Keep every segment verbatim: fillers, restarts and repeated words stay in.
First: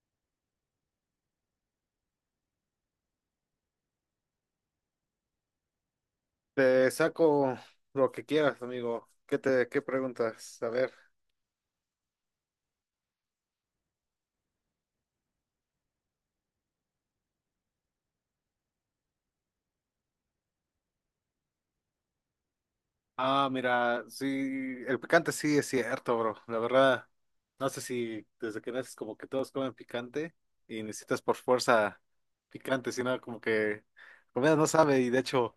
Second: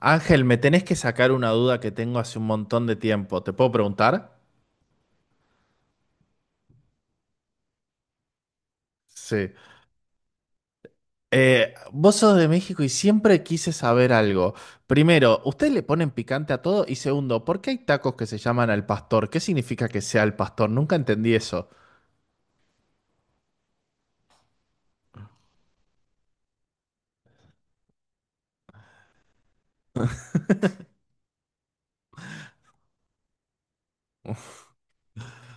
Ángel, me tenés que sacar una duda que tengo hace un montón de tiempo. ¿Te puedo preguntar? Te saco lo que quieras, amigo. ¿Qué Sí. te, qué preguntas? A ver. Eh, vos sos de México y siempre quise saber algo. Primero, ¿ustedes le ponen picante a todo? Y segundo, ¿por qué hay tacos que se llaman al pastor? ¿Qué significa que sea al pastor? Nunca entendí eso. Ah, mira, sí, el picante sí es cierto, bro. La verdad, no sé si desde que naces como que todos comen picante y necesitas por fuerza picante, sino como que comida no sabe. Y de hecho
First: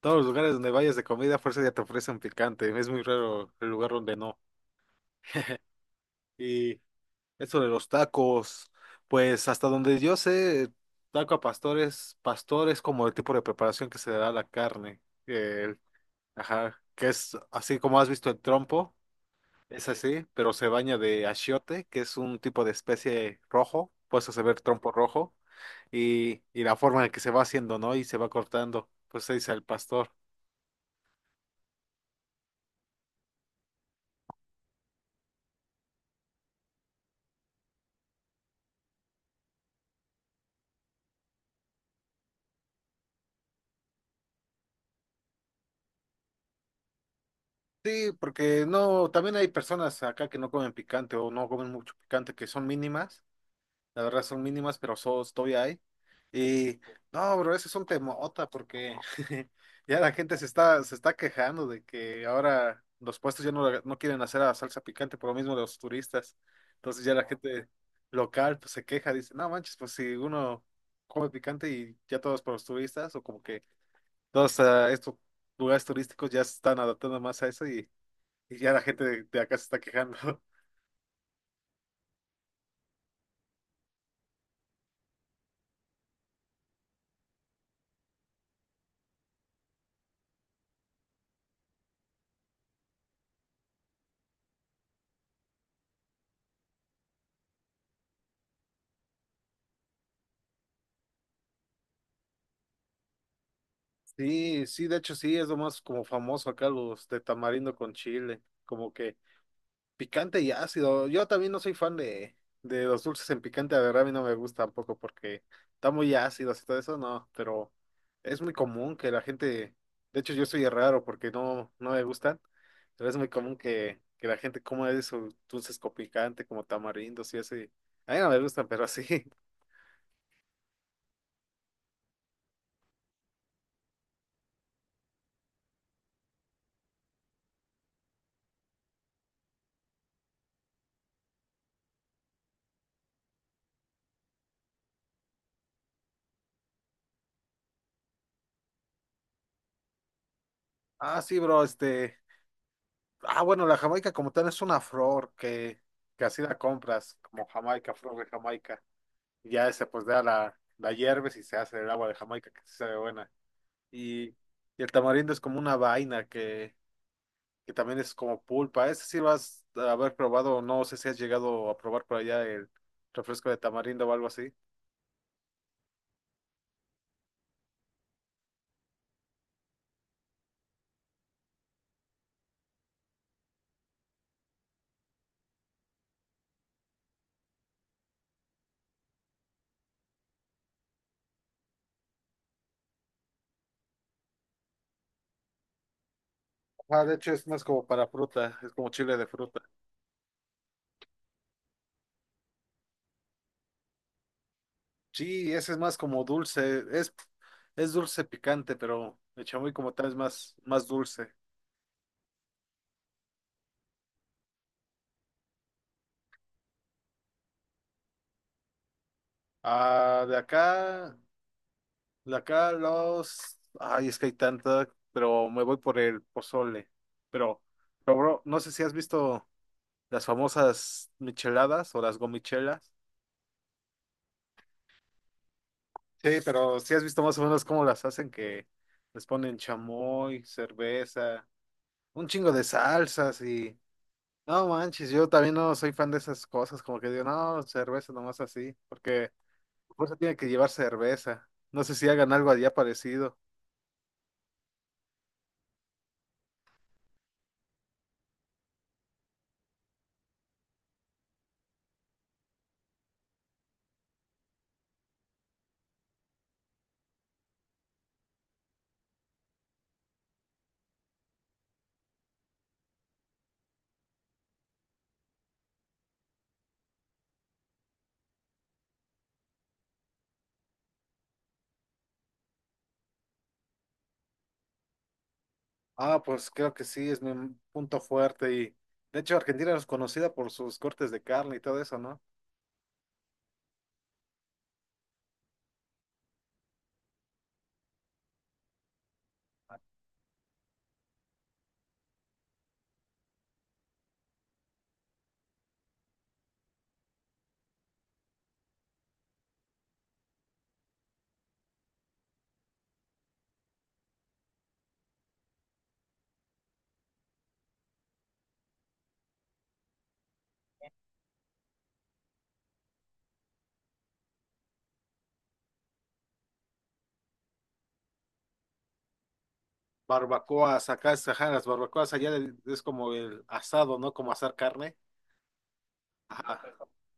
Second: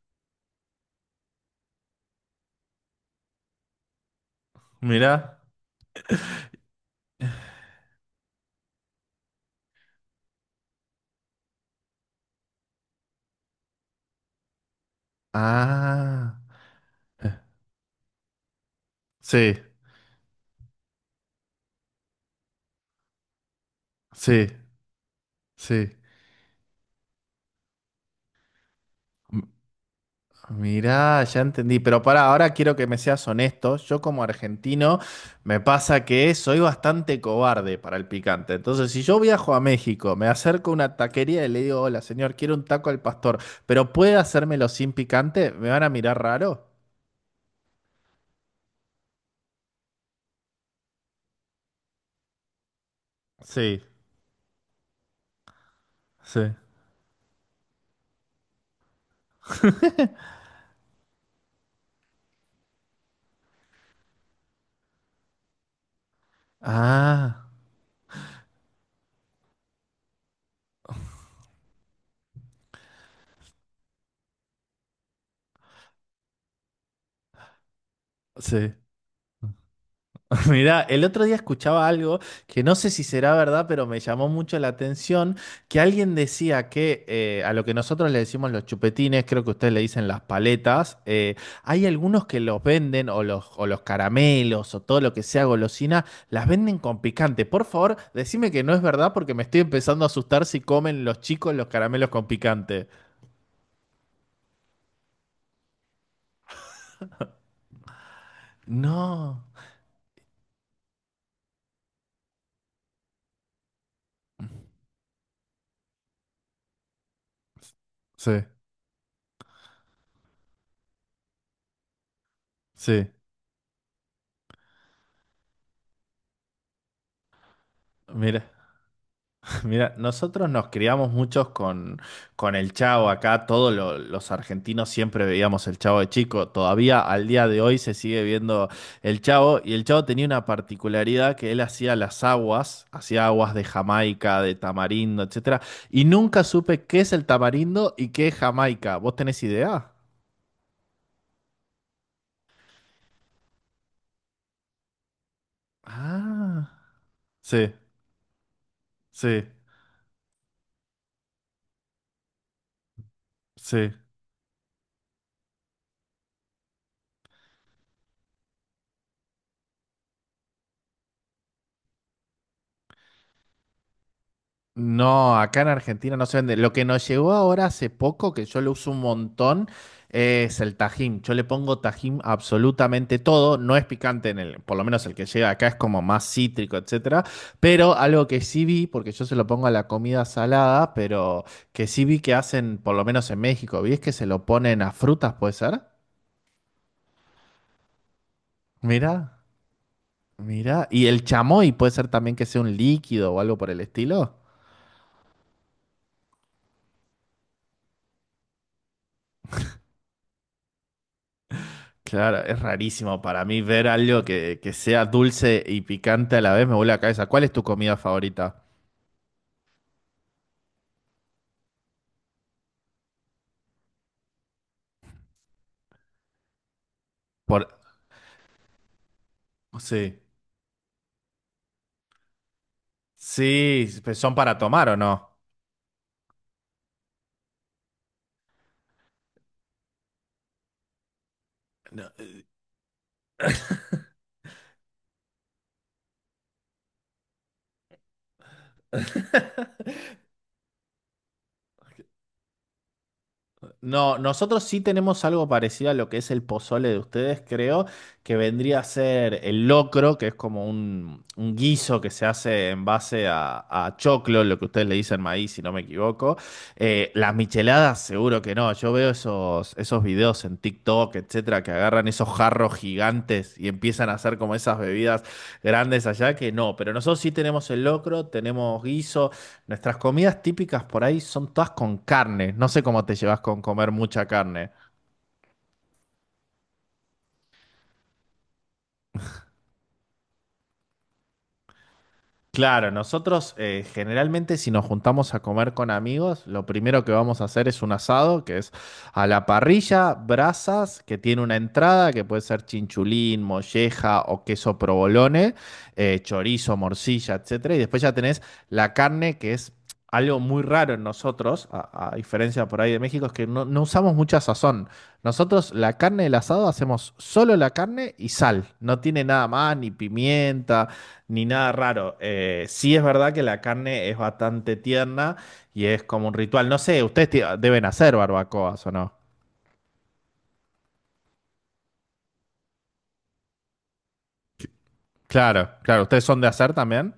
todos los lugares donde vayas de comida a fuerza ya te ofrecen picante. Es muy raro el lugar donde no. Mirá. Eso de los tacos, pues hasta donde yo sé, taco a pastores, pastor es como el tipo de preparación que se le da a la carne. El, Ah. ajá, que Eh, es así como has visto el trompo, Sí, es así, pero se baña de achiote, que es un tipo de especie rojo, pues eso se sí, ve el trompo rojo, sí. y, y la forma en que se va haciendo, ¿no? Y se va cortando, pues se dice el pastor. Mirá, ya entendí, pero para ahora quiero que me seas honesto. Yo como argentino me pasa que soy bastante cobarde para el picante. Entonces, si yo viajo a México, me acerco a una taquería y le digo, hola señor, quiero un taco al pastor, pero ¿puede hacérmelo sin picante? ¿Me van a mirar raro? Sí, porque no, también hay personas acá que no comen picante o no comen mucho picante, que son mínimas. Sí, La verdad son mínimas, pero so- todavía hay. sí. Y no, bro, eso es un temota porque ya la gente se está, se está quejando de que ahora los puestos ya no, la- no quieren hacer la salsa picante por lo mismo de los turistas. Entonces ya la Ah, gente local pues, se queja, dice, no manches, pues si uno come picante y ya todos por los turistas, o como que todos ah, estos lugares turísticos ya se están adaptando más a eso. Y, y ya sí. la gente de de acá se está quejando. Mira, el otro día escuchaba algo que no sé si será verdad, pero me llamó mucho la atención, que alguien decía que eh, a lo que nosotros le decimos los chupetines, creo que ustedes le dicen las paletas, eh, hay algunos que los venden o los, o los caramelos o todo lo que sea golosina, las venden con picante. Por favor, decime que no es verdad porque me estoy empezando a asustar si comen los chicos los caramelos con picante. Sí, sí, de hecho sí, es lo más como famoso acá los de tamarindo con chile, como que No. picante y ácido. Yo también no soy fan de, de los dulces en picante, la verdad a mí no me gusta tampoco porque está muy ácido y todo eso, no, pero Sí, es muy común que la gente, de hecho yo soy raro porque no, no me gustan, sí, pero es muy común que, que la gente coma esos dulces con picante como tamarindos y así. A mí no me mira. gustan, pero sí. Mira, nosotros nos criamos muchos con, con el Chavo acá, todos lo- los argentinos siempre veíamos el Chavo de chico, todavía al día de hoy se sigue viendo el Chavo y el Chavo tenía una particularidad que él hacía las aguas, hacía aguas de Jamaica, de tamarindo, etcétera, y nunca supe qué es el tamarindo y qué es Jamaica. ¿Vos tenés idea? Ah, sí, bro, este, ah, bueno, la Jamaica como tal es una flor que, que así la Ah, compras, como sí, Jamaica, flor de Jamaica. sí, Y ya esa pues da la, la hierves y se hace el agua de Jamaica, que sí sabe buena. sí. Y, y el tamarindo es como una vaina que, que también es como pulpa. Ese sí lo has de haber probado, no sé si has llegado a probar por allá el refresco de tamarindo o algo así. No, acá en Argentina no se vende. Lo que nos llegó ahora hace poco, que yo lo uso un montón, es el tajín. Yo le pongo tajín a absolutamente todo. No es picante en el, por lo menos el que llega acá es como más cítrico, etcétera. Pero algo que sí vi, porque yo se lo pongo a la comida salada, pero que sí vi que hacen, por lo menos en México, vi es que se lo ponen a frutas, ¿puede ser? Ah, de hecho es más como para fruta, es como chile de Mira, fruta. mira. Y el chamoy puede ser también que sea un líquido o algo por el estilo. Sí, ese es más como dulce, es, es dulce picante, pero el chamoy como tal es más, más dulce. Claro, es rarísimo para mí ver algo que, que sea dulce y picante a la vez, me vuelve la cabeza. ¿Cuál es tu comida favorita? Ah, de acá, de acá los... Ay, es que hay tanta, pero me voy por el pozole. Pero, Por... pero bro, no sé si has visto Sí. las famosas micheladas o las gomichelas. Sí, ¿pero son para tomar o no? Sí, pero si has visto más o menos cómo las hacen, que les ponen chamoy, cerveza, No. un chingo de salsas y... No manches, yo también no soy fan de esas cosas, como que digo, no, cerveza nomás así, porque por eso tiene que llevar cerveza. No sé si hagan algo allá parecido. No, nosotros sí tenemos algo parecido a lo que es el pozole de ustedes, creo, que vendría a ser el locro, que es como un, un guiso que se hace en base a, a choclo, lo que ustedes le dicen maíz, si no me equivoco. Eh, las micheladas, seguro que no. Yo veo esos, esos videos en TikTok, etcétera, que agarran esos jarros gigantes y empiezan a hacer como esas bebidas grandes allá, que no. Pero nosotros sí tenemos el locro, tenemos guisos. Nuestras comidas típicas por ahí son todas con carne. No sé cómo te llevas con comer mucha carne. Ah, pues creo que sí, es mi punto fuerte y de hecho Argentina es conocida por sus cortes de carne y todo eso, ¿no? Claro, nosotros eh, generalmente si nos juntamos a comer con amigos, lo primero que vamos a hacer es un asado, que es a la parrilla, brasas, que tiene una entrada, que puede ser chinchulín, molleja o queso provolone, eh, chorizo, morcilla, etcétera. Y después ya tenés la carne, que es algo muy raro en nosotros, a, a diferencia por ahí de México, es que no, no usamos mucha sazón. Nosotros la carne del asado hacemos solo la carne y sal, no tiene nada más, ni pimienta. Ni nada raro. Eh, sí es verdad que la carne es bastante tierna y es como un ritual. No sé, ustedes ti- deben hacer barbacoas o no. Barbacoas, acá es, ajá, las barbacoas allá del- es como el asado, ¿no? Como asar carne. Claro, claro. ¿Ustedes son de hacer Ajá. también?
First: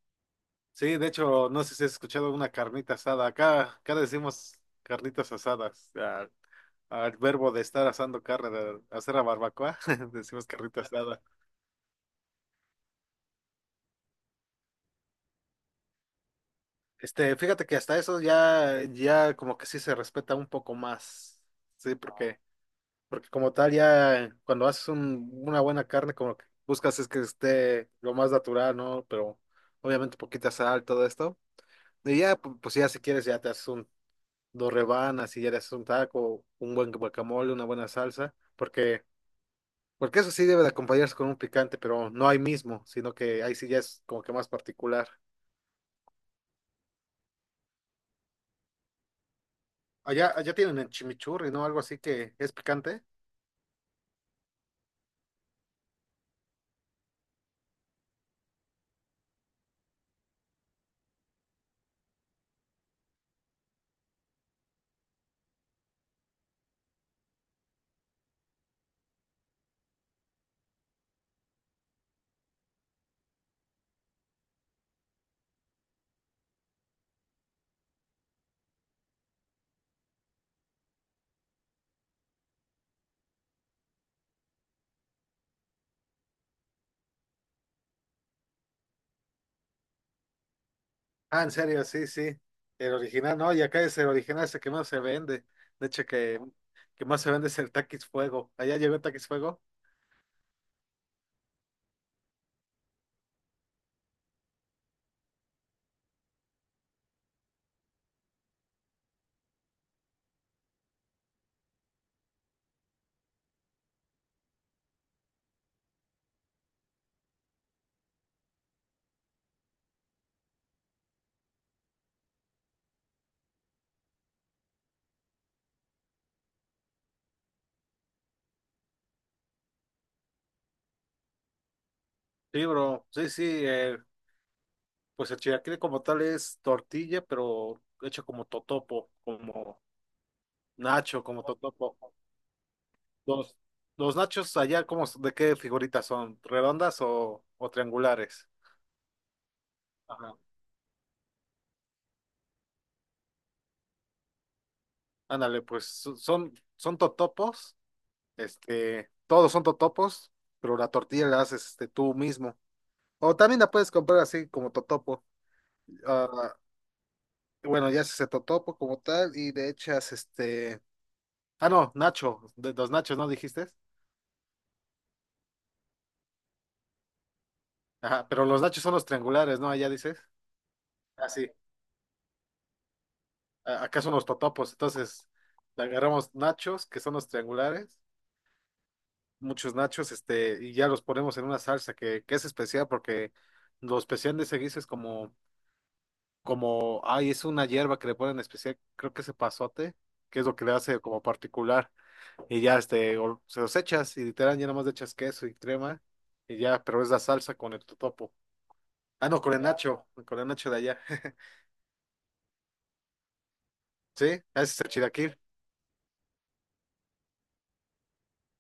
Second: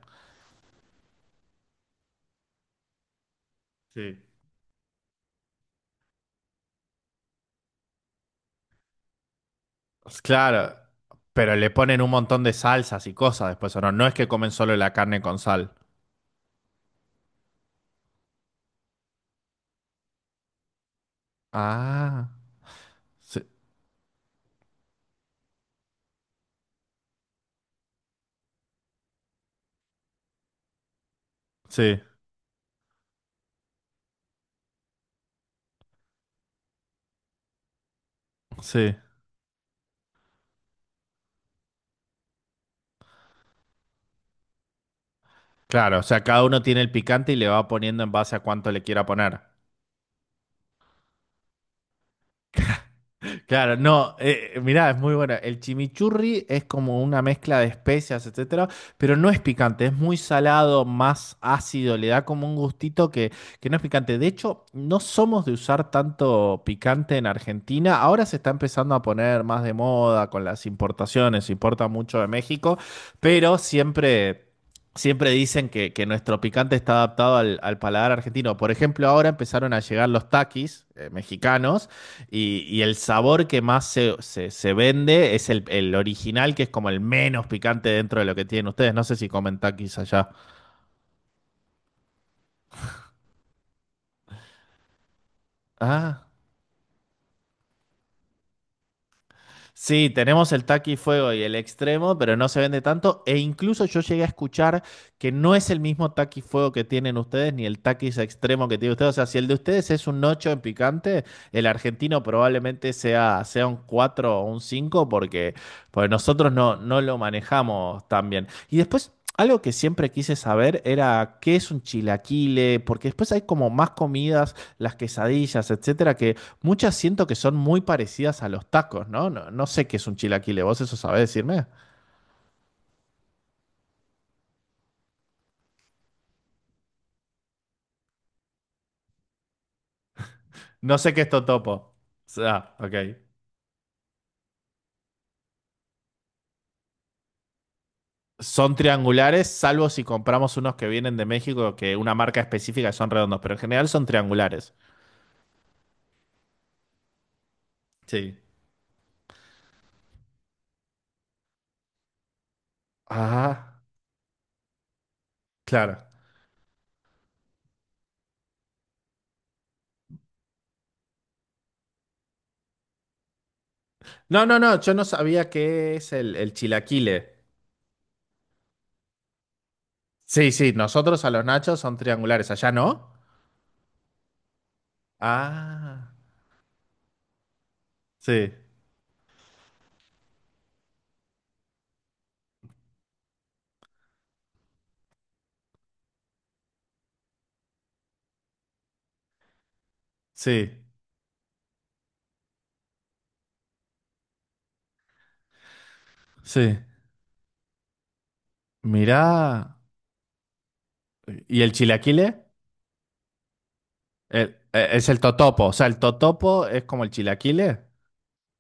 Sí, de hecho, no sé si has escuchado una carnita asada. Acá, acá Sí. decimos carnitas asadas. Al, al verbo de estar asando carne, de hacer la barbacoa, decimos Claro, carnita asada. pero le ponen un montón de salsas y cosas después, ¿o no? No es que comen solo la carne con sal. Este, fíjate que hasta eso ya, ya como que sí se respeta un poco más. Sí, Ah, porque porque sí, como tal, ya cuando haces un- una buena carne, como que buscas es que esté lo más natural, ¿no? Pero obviamente poquita sal, todo esto. sí, Y ya, pu- pues ya si quieres, ya te haces un, dos rebanas y ya te haces un taco, un buen guacamole, una buena salsa. sí. Porque, porque eso sí debe de acompañarse con un picante, pero no ahí mismo, sino que ahí sí ya es como que más particular. Claro, o sea, cada uno tiene el picante y le va poniendo en base a cuánto le quiera poner. Allá, allá tienen el chimichurri, ¿no? Algo así que es picante. Claro, no, eh, mirá, es muy buena. El chimichurri es como una mezcla de especias, etcétera, pero no es picante, es muy salado, más ácido, le da como un gustito que, que no es picante. De hecho, no somos de usar tanto picante en Argentina. Ahora se está empezando a poner más de moda con las importaciones, se importa mucho de México, pero siempre. Siempre dicen que, que nuestro picante está adaptado al, al paladar argentino. Por ejemplo, ahora empezaron a llegar los taquis eh, mexicanos y, y el sabor que más se, se- se vende es el, el original, que es como el menos picante dentro de lo que tienen ustedes. No sé si comentan quizás allá. Ah, en serio, sí, sí. El original, no, y acá es el original, es el que más se vende. De hecho, Ah. que, que más se vende es el Takis Fuego. ¿Allá llegó el Takis Fuego? Sí, tenemos el taqui fuego y el extremo, pero no se vende tanto. E incluso yo llegué a escuchar que no es el mismo taqui fuego que tienen ustedes, ni el taquis extremo que tiene ustedes. O sea, si el de ustedes es un ocho en picante, el argentino probablemente sea, sea un cuatro o un cinco porque, porque nosotros no, no lo manejamos tan bien. Y después. Algo que siempre quise saber era qué es un chilaquile, porque después hay como más comidas, las quesadillas, etcétera, que muchas siento que son muy parecidas a los tacos, ¿no? No, no sé qué es un chilaquile, ¿vos eso sabés decirme? Sí, bro, sí, sí. Eh, pues el chilaquil como tal es tortilla, pero hecho como totopo, como No sé qué nacho, es como totopo. O totopo. sea, ok. Los, los nachos allá, ¿cómo, de qué figuritas son? ¿Redondas o, o triangulares? Son triangulares, salvo si Ajá. compramos unos que vienen de México, que una marca específica que son redondos, pero en general son triangulares. Ándale, pues so- son, son totopos, Sí. este, todos son totopos, pero la tortilla la haces este, tú mismo. O también la Ah, puedes comprar así como totopo. claro. Ah, bueno, ya se totopo como tal y de hechas este... Ah, no, nacho, de los nachos, ¿no dijiste? No, no, no, yo no sabía qué es el, el chilaquile. Ajá, pero los nachos son los triangulares, ¿no? Allá dices. Sí, sí, nosotros Ah, a los sí. nachos son triangulares, allá no. a- Acá son los totopos, entonces le Ah, agarramos nachos, que son los triangulares, sí, muchos nachos, este, y ya los ponemos en una salsa que, que es especial porque lo especial de ese guiso es como, como, ay, es una hierba que le ponen especial, creo que es epazote, que es lo que sí, le hace como particular. Y ya este, o- se los echas y literal ya nomás le echas queso y crema y sí. ya, pero es la salsa con el totopo. Ah, no, con el Mirá. nacho, con el nacho de allá. ¿Y el chilaquile? Sí, ese El- es eh, el Es el chilaquil. totopo. O sea, el totopo es como el chilaquile.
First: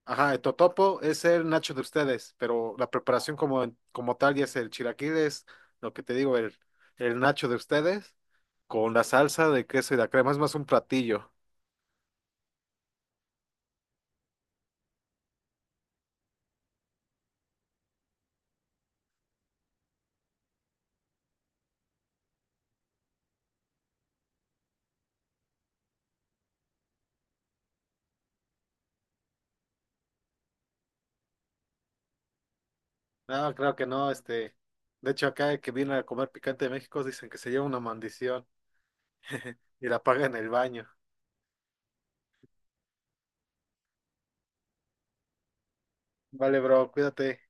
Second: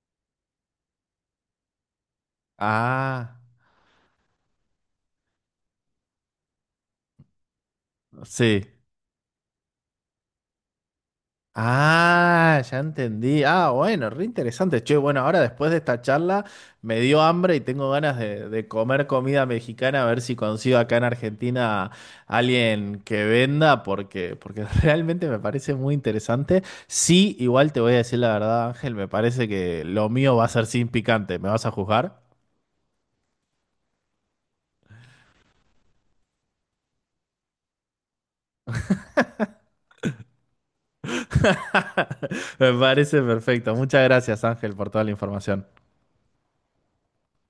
Ajá, el totopo es el nacho de ustedes, pero la Ah, preparación como, como tal ya es el chilaquil, es lo que te digo, el, el nacho de ustedes sí. con la salsa de queso y la crema, es más un platillo. Ah, ya entendí. Ah, bueno, re interesante. Che, bueno, ahora después de esta charla me dio hambre y tengo ganas de, de comer comida mexicana, a ver si consigo acá en Argentina alguien que venda, porque, porque realmente me parece muy interesante. Sí, igual te voy a decir la verdad, Ángel, me parece que lo mío va a ser sin picante. ¿Me vas a juzgar? No, creo que no, este. De hecho, acá el que viene a comer picante de México dicen que se lleva una maldición y la paga en el baño. Me parece perfecto. Muchas gracias, Ángel, por toda la información. Vale, bro, cuídate.